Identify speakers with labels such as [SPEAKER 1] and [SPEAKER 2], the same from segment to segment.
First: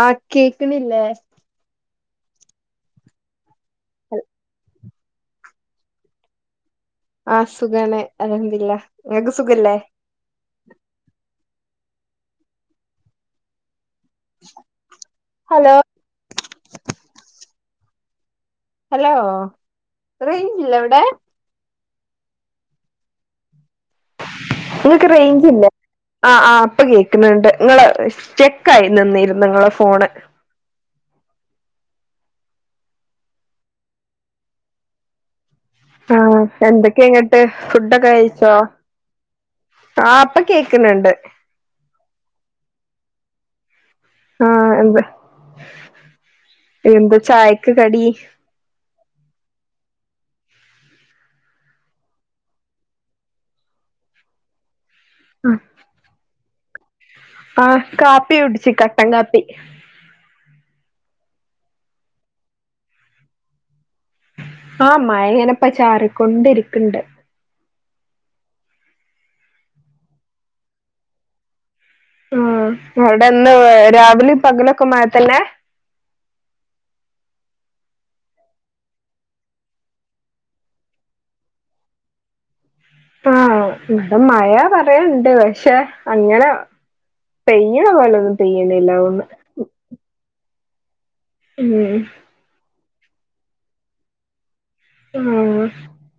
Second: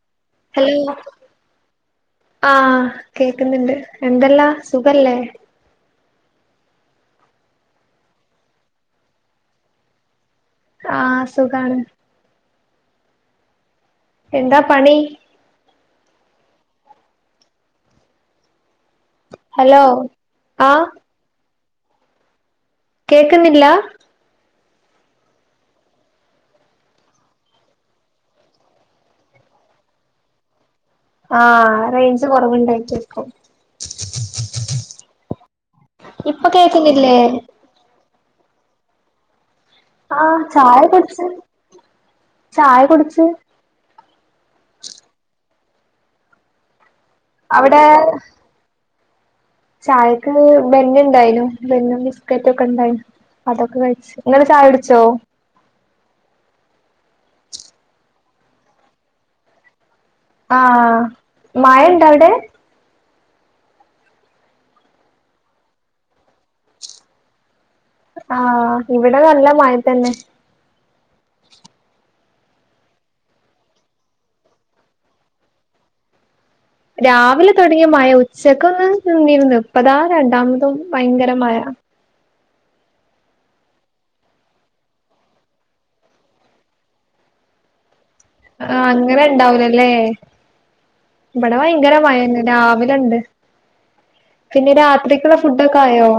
[SPEAKER 1] ആഹ്
[SPEAKER 2] hello
[SPEAKER 1] കേക്കണില്ലേ
[SPEAKER 2] ആഹ് കേക്ക്ന്ന്ണ്ട് എന്തെല്ലാ സുഖല്ലേ?
[SPEAKER 1] ആഹ് സുഖാണ് അൽഹംദുലില്ലാ ഇങ്ങക്ക് സുഖല്ലേ?
[SPEAKER 2] ആഹ് സുഖാണ് എന്താ പണി?
[SPEAKER 1] ഹലോ ഹലോ
[SPEAKER 2] ഹലോ
[SPEAKER 1] റേയ്ഞ്ചില്ല
[SPEAKER 2] ആഹ്
[SPEAKER 1] അവിടെ?
[SPEAKER 2] കോക്ക്ന്നില്ല
[SPEAKER 1] ഇങ്ങക്ക് റേയ്ഞ്ച് ഇല്ലേ? ആഹ് ആഹ് ഇപ്പ കേക്ക്ന്ന്ണ്ട് ഇങ്ങള് സ്റ്റക്കായി നിന്നിരുന്നു ഇങ്ങളെ ഫോണ്
[SPEAKER 2] ആഹ് റേയ്ഞ്ച് കൊറവ്ണ്ടായിറ്റായിക്കും
[SPEAKER 1] ആഹ് എന്തൊക്കെ ഇന്നട്ട് ഫുഡൊക്കെ കഴിച്ചോ? ആഹ് ഇപ്പ
[SPEAKER 2] ചായ
[SPEAKER 1] കേക്ക്ന്നുണ്ട്
[SPEAKER 2] കുടിച്ച് ചായ കുടിച്ച്
[SPEAKER 1] ആഹ് എന്ത് എന്താ ചായക്ക്
[SPEAKER 2] അവിടെ
[SPEAKER 1] കടി?
[SPEAKER 2] ചായക്ക് ബന്ന് ഇണ്ടായിനു ബന്നും ബിസ്ക്കറ്റും ഒക്കെ ഇണ്ടായിന്നു അതൊക്കെ കഴിച്ച് ഇങ്ങള് ചായ കുടിച്ചോ?
[SPEAKER 1] ആഹ് ആഹ് കാപ്പി കുടിച്ച് കട്ടൻ കാപ്പി
[SPEAKER 2] ആഹ് മയ ഇണ്ടോ അവിടെ?
[SPEAKER 1] ആഹ് മയയിങ്ങനെപ്പോ ചാറിക്കൊണ്ടിരിക്കെണ്ട്
[SPEAKER 2] ആഹ് ഇവിടെ നല്ല മഴ തന്നെ
[SPEAKER 1] ഉം അവിടെ എന്നും രാവിലെ പകലൊക്കെ മഴ തന്നെ
[SPEAKER 2] രാവിലെ തൊടങ്ങിയ മഴ ഉച്ചക്കൊന്ന് നിന്നിരുന്നു ഇപ്പതാ രണ്ടാമതും ഭയങ്കര മഴ
[SPEAKER 1] ആഹ് ഇവിടെ മഴ പറയാണ്ട് പക്ഷെ അങ്ങനെ പെയ്യണോ വല്ലതും
[SPEAKER 2] ആഹ് അങ്ങനെ ഇണ്ടാവുലല്ലേ ഇവിടെ ഭയങ്കര
[SPEAKER 1] ഉം
[SPEAKER 2] മഴയന്നെ രാവിലെ ഇണ്ട് പിന്നെ രാത്രിക്കുള്ള
[SPEAKER 1] ആഹ്
[SPEAKER 2] ഫുഡൊക്കെ ആയോ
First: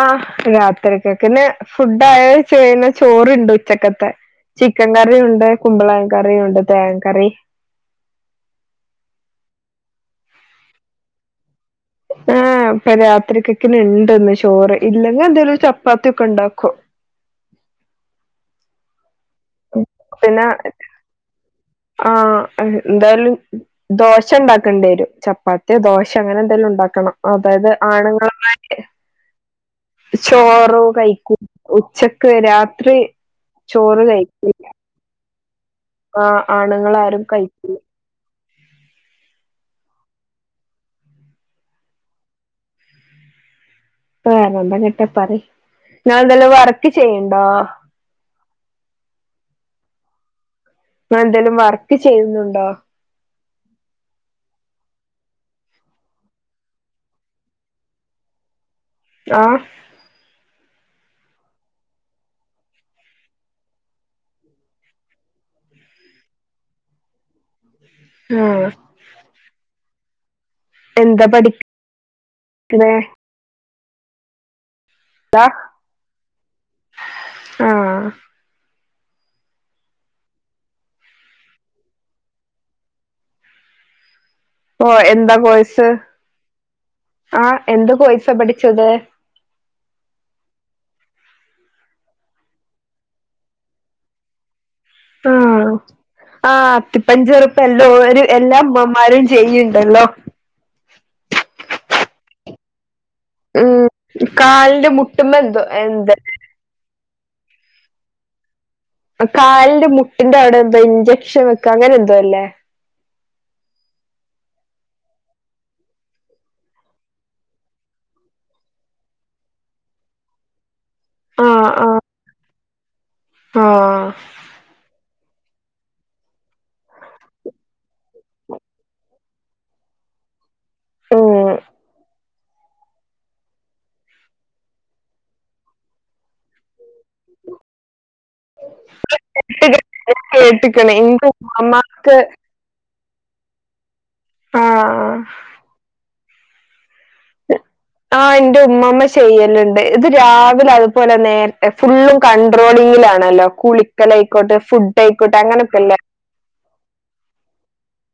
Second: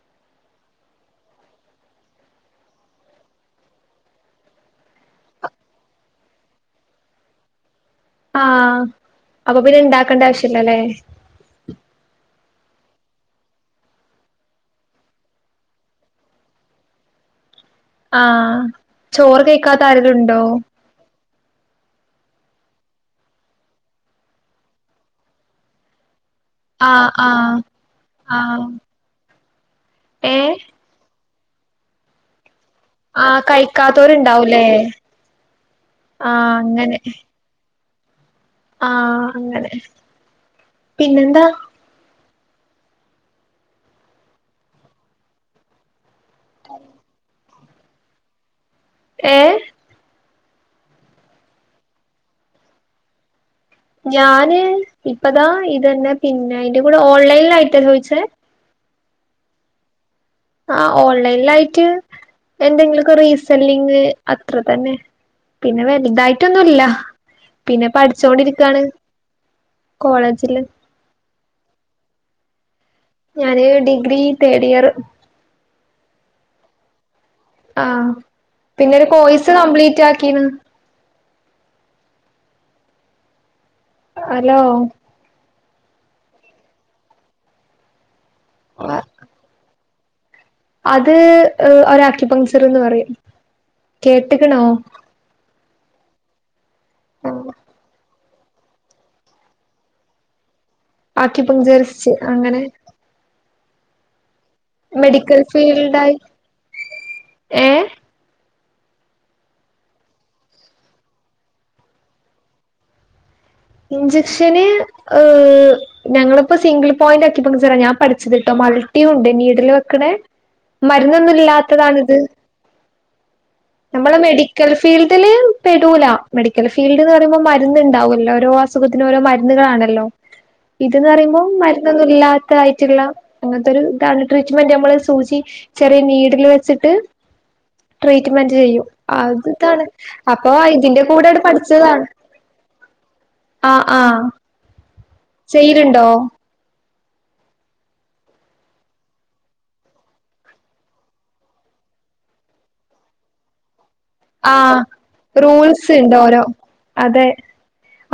[SPEAKER 1] ആഹ് രാത്രിയേക്ക്ക്കെന്നെ ഫുഡ്‌ ആയോന്ന് ചോയിന്ന ചോറുണ്ട് ഉച്ചക്കത്തെ ചിക്കൻ കറിയുണ്ട് കുമ്പളങ്ങ കറിയുണ്ട് തേങ്ങാ കറി
[SPEAKER 2] ആഹ് അപ്പ പിന്നെ ഇണ്ടാക്കണ്ട ആവശ്യല്ലാല്ലേ
[SPEAKER 1] ആഹ് ഇപ്പോ രാത്രിത്തെക്കിന് ഇണ്ട് ഇന്ന് ചോറ് ഇല്ലെങ്ക് എന്തേലും ചപ്പാത്തി ഒക്കെ ഇണ്ടാക്കും
[SPEAKER 2] ആഹ് ചോറ് കയിക്കാത്ത ആരേലുണ്ടോ?
[SPEAKER 1] പിന്നെ ആഹ് എന്തായാലും ദോശ ഇണ്ടാക്കേണ്ടി വരും ചപ്പാ ത്തിയോ ദോശ അങ്ങനെ എന്തെലും
[SPEAKER 2] ആഹ്
[SPEAKER 1] ഇണ്ടാക്കണം
[SPEAKER 2] ആഹ്
[SPEAKER 1] അതായത് ആണുങ്ങളെ
[SPEAKER 2] ആഹ്
[SPEAKER 1] [unintelligible]
[SPEAKER 2] ഏഹ്
[SPEAKER 1] ചോറു കയിക്കു ഉച്ചക്ക് ക്ക് രാത്രി
[SPEAKER 2] ആഹ്
[SPEAKER 1] ചോറ് കഴിക്കൂല.
[SPEAKER 2] കഴിക്കാത്തോരുണ്ടാവൂലേ
[SPEAKER 1] ആഹ് ആണുങ്ങൾ ആരും കഴിക്കൂല.
[SPEAKER 2] ആഹ് അങ്ങനെ പിന്നെന്താ?
[SPEAKER 1] വേറെ എന്തെങ്കിലുമെക്കെ പറയ് നിങ്ങള് എന്തേലും വർക്ക് ചെയ്യുണ്ടോ?
[SPEAKER 2] ഏഹ്
[SPEAKER 1] നിങ്ങള് എന്തേലും വർക്ക് ചെയ്യുന്നുണ്ടോ?
[SPEAKER 2] ഞാന് ഇപ്പതാ ഇതന്നെ പിന്നെ അതിന്റെ കൂടെ ഓൺലൈനിലാ യിട്ടാ ചോദിച്ചേ?
[SPEAKER 1] ആഹ്
[SPEAKER 2] ആഹ് ഓൺലൈനിലായിട്ട് എന്തെങ്കിലൊക്കെ റീസെല്ലിങ് അത്ര തന്നെ. പിന്നെ വലുതായിട്ടൊന്നുംഇല്ല. പിന്നെ
[SPEAKER 1] ആ
[SPEAKER 2] പഠിച്ചോണ്ടിരിക്കയാണ് കോളേജില്.
[SPEAKER 1] എന്താ പഠിക്ക്ണെ?
[SPEAKER 2] ഞാന് ഡിഗ്രി തേർഡ് ഇയറ്.
[SPEAKER 1] എന്താ ആ
[SPEAKER 2] ആഹ് പിന്നൊരു കോഴ്സ് കംപ്ലീറ്റ് ആക്കീണ്. ഹലോ
[SPEAKER 1] ഓ എന്താ കോഴ്സ് ആഹ് എന്ത് കോഴ്സാ പഠിച്ചത്?
[SPEAKER 2] അത് ഒര് അക്യൂപഞ്ചർന്ന് പറയും കേട്ടക്കണോ?
[SPEAKER 1] ആഹ് ആഹ് അത്തിപ്പഞ്ചെറുപ്പല്ലോ ഒരു എല്ലാം ഉമ്മമാരും ചെയ്യുണ്ടല്ലോ
[SPEAKER 2] അക്യൂപക്ചേഴ്സ് അങ്ങനെ
[SPEAKER 1] ഉം കാലിന്റെ മുട്ടുമ്മ
[SPEAKER 2] മെഡിക്കൽ
[SPEAKER 1] എന്തോ എന്ത്
[SPEAKER 2] ഫീൽഡായി ഏഹ്
[SPEAKER 1] കാലിന്റെ മുട്ടിന്റെ അവിടെ എന്തോ ഇൻജക്ഷൻ വെക്കുക അങ്ങനെ എന്തോ അല്ലേ?
[SPEAKER 2] ഇഞ്ചെക്ഷന് ഹ് ഞങ്ങളിപ്പോ സിംഗിൾ പോയിന്റ് ആക്കിപഞ്ചർ ഞാൻ പഠിച്ചതട്ടോ മൾട്ടിയുണ്ട് നീഡില് വെക്കണേ മരുന്നൊന്നും
[SPEAKER 1] ആഹ് ആഹ്
[SPEAKER 2] ഇല്ലാത്തതാണിത്
[SPEAKER 1] ആഹ്
[SPEAKER 2] നമ്മളെ മെഡിക്കൽ ഫീൽഡില് പെടൂല മെഡിക്കൽ ഫീൽഡ് എന്ന് പറയുമ്പോ മരുന്ന്ണ്ടാവുല്ലോ? ഓരോ അസുഖത്തിന് ഓരോ മരുന്നുകളാണല്ലോ ഇത്നറയ്‌പോ
[SPEAKER 1] ഉം
[SPEAKER 2] മരുന്നൊന്നുല്ല ായിട്ടുള്ള അങ്ങനത്തെ ഒരു ഇതാണ് ട്രീറ്റ്മെന്റ് നമ്മൾ സൂചി ചെറിയ നീഡിൽ വെച്ചിട്ട് ചെയും അത് ഇതാണ് അപ്പൊ
[SPEAKER 1] കേട്ട്ക്ക്ണ്
[SPEAKER 2] ഇതിന്റെ
[SPEAKER 1] ഇന്റെ
[SPEAKER 2] കൂടെണ് പഠിച്ചതാണ്.
[SPEAKER 1] ഉമ്മമ്മാക്ക്
[SPEAKER 2] ആ ആ
[SPEAKER 1] ആഹ
[SPEAKER 2] ചെയല്ണ്ടോ?
[SPEAKER 1] ആഹ എന്റെ ഉമ്മമ്മ ചെയ്യലുണ്ട് ഇത് രാവിലെ അതുപോലെ നേരത്തെ ഫുൾ കണ്ടട്രോളിങ്ങിലാണല്ലോ കുളി
[SPEAKER 2] ആഹ റൂൾസ് ഉണ്ട് ഓരോ അതെ.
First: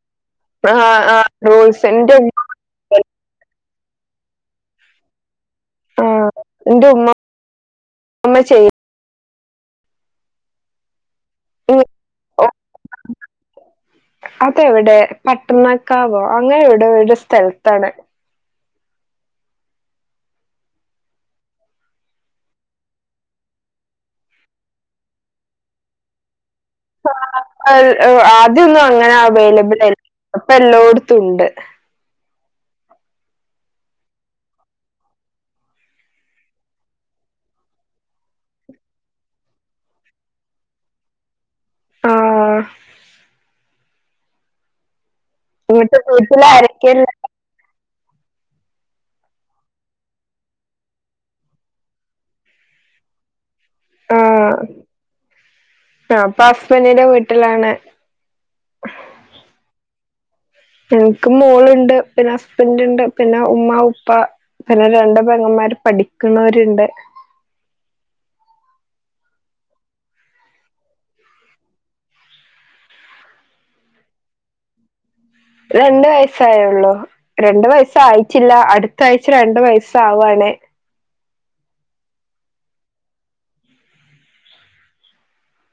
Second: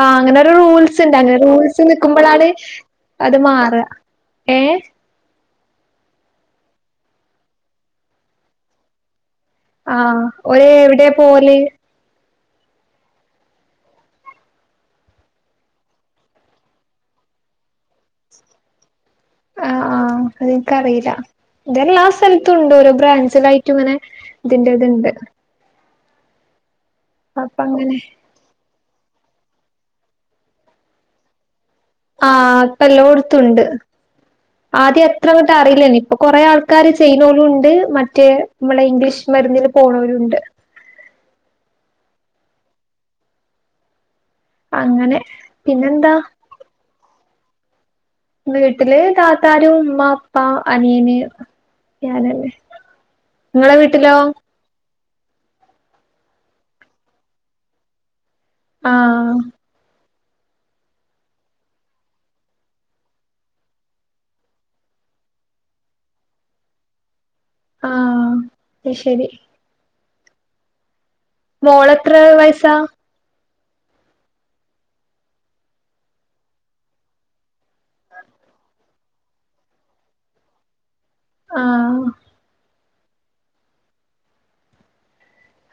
[SPEAKER 2] ആഹ അങ്ങനൊരു
[SPEAKER 1] ആഹ്
[SPEAKER 2] റൂൾസ് ഉണ്ട്
[SPEAKER 1] ആഹ്
[SPEAKER 2] അങ്ങനെ റൂൾസ്
[SPEAKER 1] ഇന്റെ ഉമ്മ
[SPEAKER 2] നിക്കുമ്പളാണ് അത് മാറ ഏ
[SPEAKER 1] ആഹ ഇന്റെ ഉമുമ്മ ചെയ
[SPEAKER 2] ആഹ ഓര് എവിടെയാ പോവല്?
[SPEAKER 1] [unintelligible] അതെ എവിടെ പട്ടണക്കാവോ അങ്ങനെ എവിടെ ഇവിടെ സ്ഥലത്താണ്.
[SPEAKER 2] ആഹ ആഹ അത് നിനക്കറിയില്ല. ഇതെല്ലാ സ്ഥലത്തും ഉണ്ട് ഓരോ ബ്രാഞ്ചിലായിട്ടും ഇങ്ങനെ ഇതിന്റെ ഇത്ണ്ട്. അപ്പ അങ്ങനെ
[SPEAKER 1] ആദ്യൊന്നും അങ്ങനെ അവൈലബിൾ അലേർന്നു ഇപ്പ എല്ലോട്ത്തും ഉണ്ട്.
[SPEAKER 2] ആഹ ഇപെല്ലോടുത്തുണ്ട്. ആദ്യം അത്ര അങ്ങോട്ട് അറിയില്ലേന്നി ഇപ്പൊ കൊറേ ആൾക്കാര് ചെയ്യനോലുണ്ട് മറ്റേ നമ്മളെ ഇംഗ്ലീഷ് മരുന്നില് പോണവരുണ്ട്.
[SPEAKER 1] ആഹ്
[SPEAKER 2] അങ്ങനെ
[SPEAKER 1] വീട്ട്
[SPEAKER 2] പിന്നെന്താ
[SPEAKER 1] വീട്ടിലാരൊക്കെ ഇണ്ട്
[SPEAKER 2] വീട്ടില് താത്താരും ഉമ്മ ഉപ്പ അനീയന് ഞാനല്ലേ ഇങ്ങളെ വീ
[SPEAKER 1] ആഹ് ഞാൻ ഇപ്പ ഹസ്ബന്റിന്റെ വീട്ടിലാണ്.
[SPEAKER 2] ആഹ്
[SPEAKER 1] എനിക്ക് മോളുണ്ട് പിന്നെ ഹസ്ബൻ്റ് ഇണ്ട് പിന്നെ ഉമ്മ ഉപ്പ. പിന്നെ രണ്ട് പെങ്ങന്മാര് പഠിക്കുന്നവരുണ്ട്.
[SPEAKER 2] ആഹ് ശരി. മോളെത്ര വയസാ
[SPEAKER 1] രണ്ട് വയസായൊള്ളൂ. രണ്ട് വയസ്സ് ആയിട്ടില്ല അടുത്ത ആഴ്ച രണ്ടു വയസ്സ് ആവാണ്.
[SPEAKER 2] ആഹ്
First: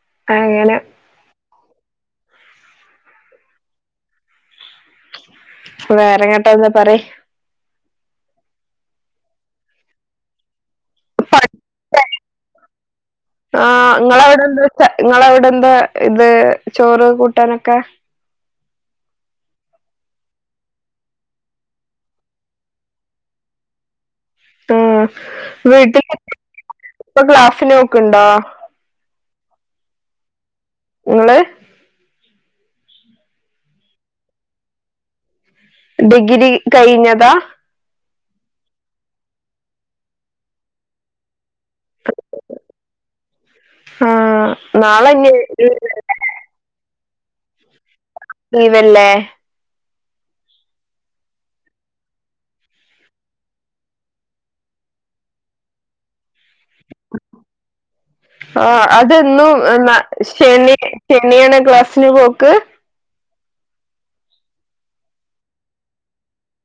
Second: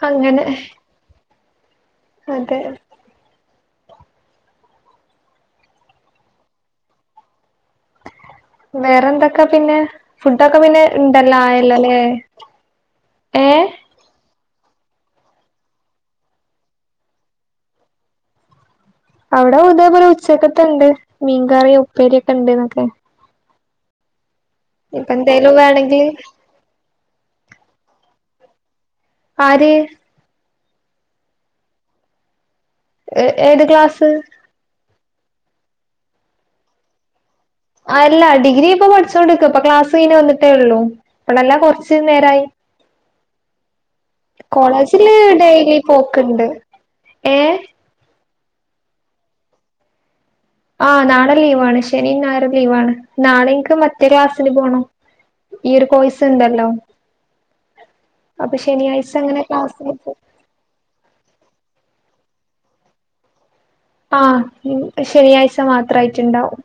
[SPEAKER 2] അങ്ങനെ. അതെ.
[SPEAKER 1] വേറെ എന്തിട്ടാ പറയ്
[SPEAKER 2] വേറെ എന്തൊക്കെ പിന്നെ ഫുഡൊക്കെ പിന്നെ ഇണ്ടല്ലോ ആയല്ലേ
[SPEAKER 1] പറയ്
[SPEAKER 2] ഏഹ്
[SPEAKER 1] നിങ്ങളവിടെന്താ നിങ്ങളവിടെ എന്താ ഇത് ചോറ് കൂട്ടാനൊക്കെ
[SPEAKER 2] അവിടെ ഇതേപോലെ ഉച്ചക്കത്തെ ഇണ്ട് മീൻകറിയും ഉപ്പേരിയും ഒക്കെ ഇണ്ട്ന്നൊക്കെ.
[SPEAKER 1] ആ
[SPEAKER 2] ഇപ്പ എന്തേലും വേണെങ്കില്
[SPEAKER 1] വീട്ടില് ഇപ്പൊ ക്ലാസിന് പോക്കുണ്ടോ
[SPEAKER 2] ആര്
[SPEAKER 1] നിങ്ങൾ
[SPEAKER 2] ഏഹ് ഏത് ക്ലാസ്സ്
[SPEAKER 1] ഡിഗ്രി കഴിഞ്ഞതാ
[SPEAKER 2] അല്ല ഡിഗ്രി ഇപ്പൊ പഠിച്ചോണ്ടിക്ക അപ്പ ക്ലാസ് കഴിഞ്ഞ് വന്നിട്ടേ ഉള്ളു ഇപ്പളല്ല കുറച്ച്. ച്ച് നേരായി
[SPEAKER 1] ആ
[SPEAKER 2] കോളേജില്
[SPEAKER 1] നാളെഞ്ഞി
[SPEAKER 2] ഡെയിലി പോ ക്ക്ണ്ട് ഏഹ്
[SPEAKER 1] ലീവല്ലേ
[SPEAKER 2] ആഹ് നാളെ ലീവാണ് ശനിം ഞായറും ലീവാണ് നാളെനിക്ക് മറ്റേ ക്ലാസില് പോകണം ഈ ഒരു കോയ്സ് ഇണ്ടല്ലോ
[SPEAKER 1] ആഹ്
[SPEAKER 2] ശനിയാഴ്ച അങ്ങനെ
[SPEAKER 1] അതെന്നും
[SPEAKER 2] ക്ലാസ്സിന് പോ
[SPEAKER 1] ശനി ശനിയാണ ക്ലാസ്സിന് പോക്ക്
[SPEAKER 2] ആഹ് ഇൻക്ക് ശനിയാഴ്ച്ച മാത്രം ആയിട്ടുണ്ടാവും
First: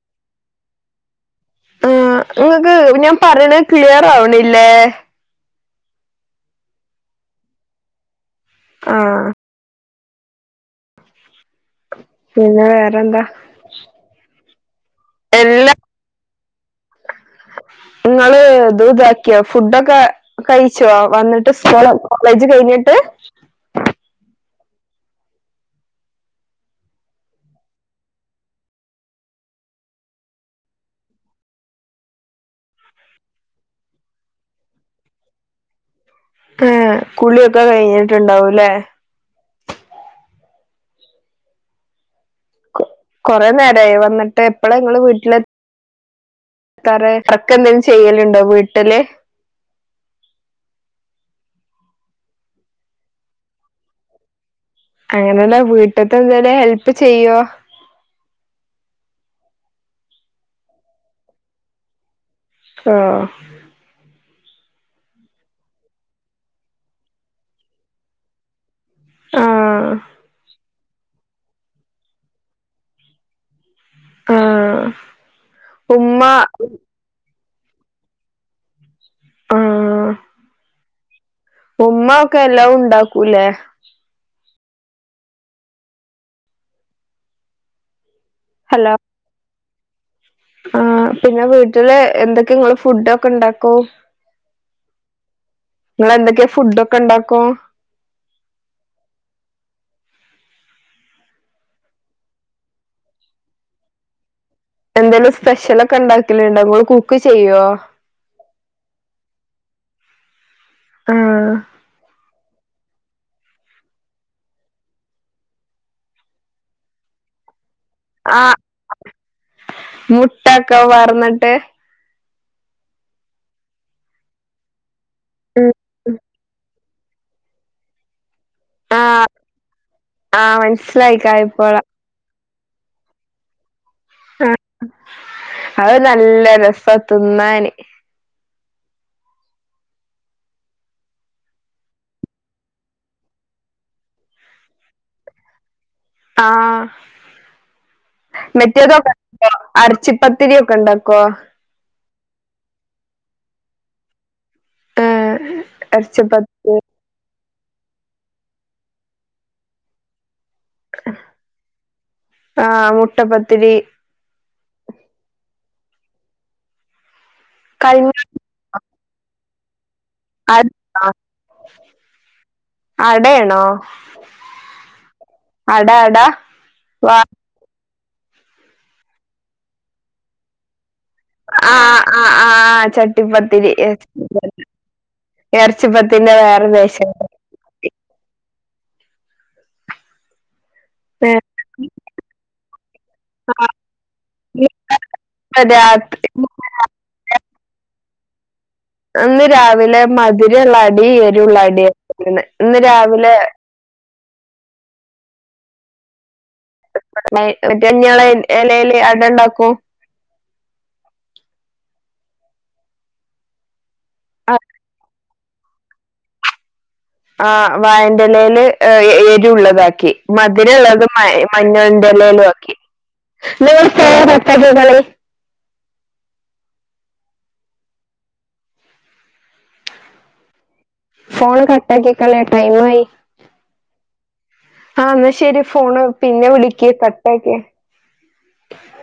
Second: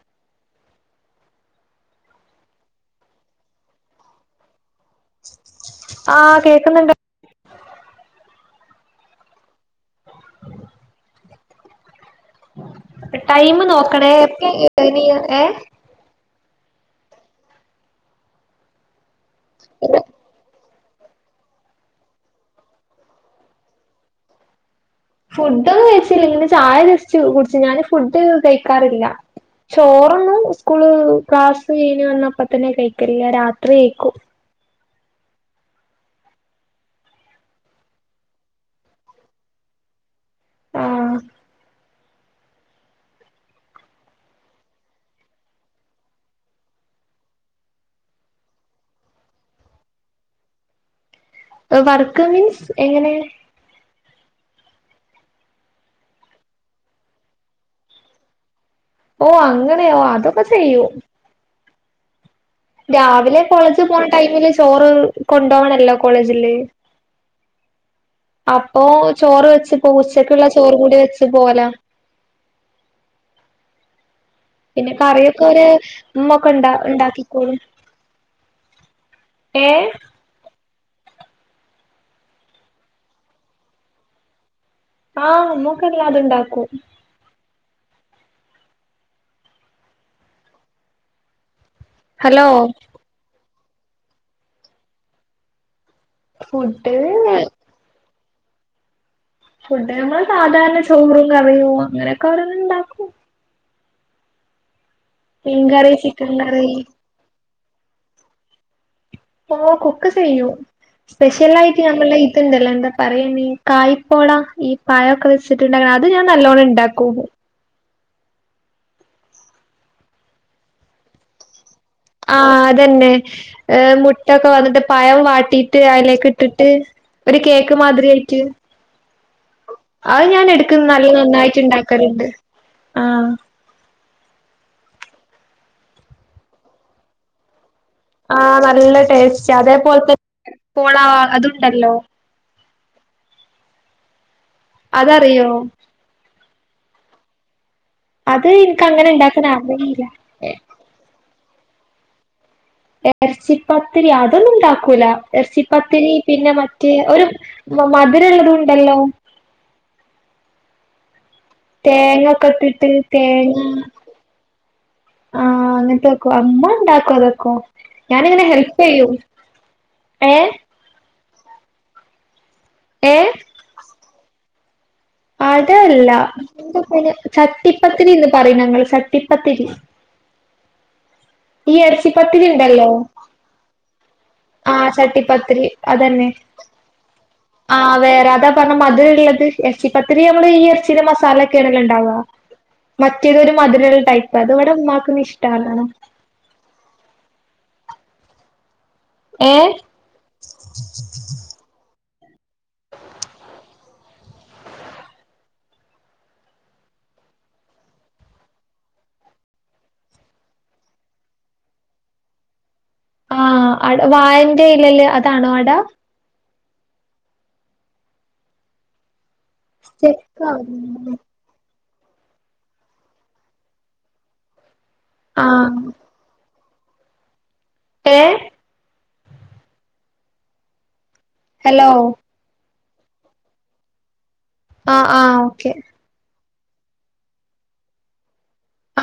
[SPEAKER 1] ആഹ് നിങ്ങക്ക് ഞാൻ പറയണ ക്ലിയർ ആവണില്ലേ
[SPEAKER 2] ആഹ് കേക്കുന്നുണ്ട്
[SPEAKER 1] ആഹ് ആഹ് പിന്നെ വേറെന്താ?
[SPEAKER 2] ടൈം നോക്കണേ [unintelligible]
[SPEAKER 1] എല്ലാ നിങ്ങള് ഇത് ബ ക്കോ ഫുഡൊക്കെ കഴിച്ചോ വന്നിട്ട് സ്കൂൾ കോളേജ് കഴിഞ്ഞിട്ട്
[SPEAKER 2] ഫുഡ് ഒന്നും കഴിച്ചില്ല ഇങ്ങനെ ചായ ജസ്റ്റ് കുടിച്ചു ഞാന് ഫുഡ് കഴിക്കാറില്ല ചോറൊന്നും സ്കൂള് ക്ലാസ് കയ്ഞ്ഞ വന്നപ്പ തന്നെ കഴക്കലില്ല രാത്രി കയ്ക്കും
[SPEAKER 1] ആ കുളിയൊക്കെ കഴിഞ്ഞിട്ടുണ്ടാവൂലേ
[SPEAKER 2] ആഹ്
[SPEAKER 1] കൊറെ നേരായോ വന്നിട്ട് എപ്പളാ ഇങ്ങള് വീട്ടിലെ [unintelligible] ർക്കെ എന്തേലും ചെയ്യലുണ്ടോ വീട്ടില്
[SPEAKER 2] വർക്ക് മീൻസ് എങ്ങനെ
[SPEAKER 1] അങ്ങനെയല്ല വീട്ട്ത്തെ എന്തെല ഹെല്പ് ചെയ്യോ
[SPEAKER 2] ഓഹ് അങ്ങനെയോ അതൊക്കെ ചെയ്യൂം
[SPEAKER 1] ആഹ്
[SPEAKER 2] രാവിലെ കോളേജ് പോണ ടൈമില് ചോറ് കൊണ്ടോണല്ലോ കോളേജില് അപ്പോ ചോറ്
[SPEAKER 1] ആഹ്
[SPEAKER 2] വെച്ചപ്പോ ഉച്ചക്കുള്ള ചോറ് കൂടി വെച്ച് പോവലാ
[SPEAKER 1] ആഹ്
[SPEAKER 2] പിന്നെ കറിയൊക്കെ ഒരു
[SPEAKER 1] ഉമ്മ
[SPEAKER 2] മ്മ ഒക്കെ ഉണ്ട ഉണ്ടാക്കി കൊളും ഏ
[SPEAKER 1] [inaudible] ഉമ്മ ഒക്കെ എല്ലാവും ണ്ടാക്കൂലെ
[SPEAKER 2] ആഹ് ഉമ്മക്കല്ലാതും ണ്ടാക്കും.
[SPEAKER 1] ഹലോ ആഹ് പിന്നെ വീട്ടില്
[SPEAKER 2] ഹലോ
[SPEAKER 1] എന്തൊക്കെങ്ങള് ഫുഡ്ക്കെ ഇണ്ടാക്കും. നിങ്ങെന്തൊക്കെയാ ഫുഡ് ഒക്കെ ഉണ്ടാക്കും?
[SPEAKER 2] ഫുഡ് നമ്മൾ സാധാരണ ചോറും കറിയും അങ്ങനെയൊക്കെ ഓരോന്നും ണ്ടാവും
[SPEAKER 1] എന്തേലും
[SPEAKER 2] മീൻകറി
[SPEAKER 1] സ്പെഷ്യലക്കെ
[SPEAKER 2] ചിക്കൻ
[SPEAKER 1] ഉണ്ടാക്കലണ്ടോ
[SPEAKER 2] കറി
[SPEAKER 1] ങ്ങള് കുക്ക് ചെയ്യോ?
[SPEAKER 2] ഓ കുക്ക് ചെയ്യൂ
[SPEAKER 1] ആഹ്
[SPEAKER 2] സ്പെഷ്യലായിട്ട് ഞമ്മള ഇതുണ്ടല്ലോ എന്താ പറയയിന് കായ്പോള ഈ പയൊക്കെ വെച്ചിട്ടുണ്ട അത് ഞാൻ നല്ലോണ്ണം ഉണ്ടാക്കും
[SPEAKER 1] ആഹ് മുട്ടക്കെ പാർന്നിട്ട്
[SPEAKER 2] ആഹ് അതന്നെ മുട്ടൊക്കെ വന്നിട്ട് പഴം
[SPEAKER 1] ഉം
[SPEAKER 2] വാട്ടിയിട്ട്
[SPEAKER 1] ഉം
[SPEAKER 2] അതിലേക്ക് ഇട്ടിട്ട് ഒരു കേക്ക് മാതിരി ആയിട്ട്
[SPEAKER 1] ആഹ്
[SPEAKER 2] അഹ് ഞാൻ
[SPEAKER 1] ആഹ്
[SPEAKER 2] എടുക്ക്ന്ന നല്ല
[SPEAKER 1] മനസ്സിലായി
[SPEAKER 2] നന്നായിട്ട്
[SPEAKER 1] കായ്പോള
[SPEAKER 2] ഉണ്ടാക്കൽണ്ട് ആഹ
[SPEAKER 1] ആ അത് നല്ല രസ തിന്നാന്
[SPEAKER 2] ആഹ് നല്ല ടേസ്റ്റ് അതേ പോലത്തെ പോളവാ അതുണ്ടല്ലോ അതറിയോ?
[SPEAKER 1] ആഹ്
[SPEAKER 2] അത് എനിക്ക്
[SPEAKER 1] മെറ്റേതോ
[SPEAKER 2] അങ്ങനെ ഉണ്ടാക്കാൻ
[SPEAKER 1] കണ്ടല്ലോ
[SPEAKER 2] അറിയില്ല
[SPEAKER 1] അരച്ചിപ്പ തിരിയൊക്കെ ഉണ്ടാക്കോ?
[SPEAKER 2] എറച്ചിപ്പത്തിരി അതൊന്നു ഉണ്ടാക്കൂല
[SPEAKER 1] ഏഹ്
[SPEAKER 2] എറച്ചിപ്പത്തിരി പിന്നെ
[SPEAKER 1] എറച്ചിപ്പത്തിരി
[SPEAKER 2] മറ്റേ ഒരു മധുരംള്ളതു ഉണ്ടല്ലോ തേങ്ങക്കെ ഇട്ടിട്ട്
[SPEAKER 1] ആഹ്
[SPEAKER 2] തേങ്ങ
[SPEAKER 1] മുട്ടപ്പത്തിരി
[SPEAKER 2] ആഹ് അങ്ങനത്തെക്കോ അമ്മ ഉണ്ടാക്കോ അതൊക്കോ
[SPEAKER 1] കൽങ്ങ
[SPEAKER 2] ഞാനിങ്ങനെ ഹെൽപ് യ്യൂ ഏഹ്
[SPEAKER 1] ആ
[SPEAKER 2] ഏ
[SPEAKER 1] അടയാണോ അട
[SPEAKER 2] അടയല്ല
[SPEAKER 1] അട വാ
[SPEAKER 2] എന്താപ്പയന്ചട്ടിപ്പത്തിരിന്ന് പറയു ഞങ്ങൾ ചട്ടിപ്പത്തിരി ഈ
[SPEAKER 1] ആഹ് ആഹ്
[SPEAKER 2] എറച്ചിപ്പത്തിരിണ്ടല്ലോ.
[SPEAKER 1] ആഹ് ചട്ടിപ്പത്തിരി
[SPEAKER 2] ആഹ് ചട്ടിപത്തിരി അതന്നെ.
[SPEAKER 1] എറച്ചിപ്പത്തിന്റെ വേറെ വേഷം
[SPEAKER 2] ആഹ് വേറെഅതാ പറഞ്ഞ മധുരള്ളത് എറച്ചി പത്തിരി നമ്മള് ഏർച്ചി. ച്ചിടെ
[SPEAKER 1] ഏഹ്
[SPEAKER 2] മസാലക്കേണല്ലോ ണ്ടാവാ മറ്റേതൊരു മധുരുള്ള ടൈപ്പാ അതിവിടെ മ്മാക്ക് ന്നും ഇഷ്ടാവൂ
[SPEAKER 1] ആഹ് അന്ന്
[SPEAKER 2] ഏ
[SPEAKER 1] രാവിലെ മധുരള്ളടി എരുള്ളടി ഉണ്ടായിന്ന് ഇന്ന് രാവിലെ. [unintelligible] എലയിൽ അടയുണ്ടാക്കും
[SPEAKER 2] ആഹ് അ വായന്റെ ഇലല് അതാണോ അട.
[SPEAKER 1] ആ് വായന്റലേൽ എരു ഉള്ളതാക്കി മധുരള്ളത് മ മഞ്ഞൾന്റെ ലേലുംആക്കി [unintelligible]
[SPEAKER 2] ആഹ ഏഹ്
[SPEAKER 1] ഫോൺ
[SPEAKER 2] ഹലോ
[SPEAKER 1] കട്ടാക്കിക്കാളി ടൈമായി. ആ
[SPEAKER 2] ആഹ്
[SPEAKER 1] ന്നാൽ
[SPEAKER 2] ആഹ്
[SPEAKER 1] ശരി
[SPEAKER 2] ഓക്കെ
[SPEAKER 1] ഫോണ് പിന്നെ വിളിക്കി കട്ടാക്കി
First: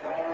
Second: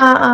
[SPEAKER 2] ആഹ് ആ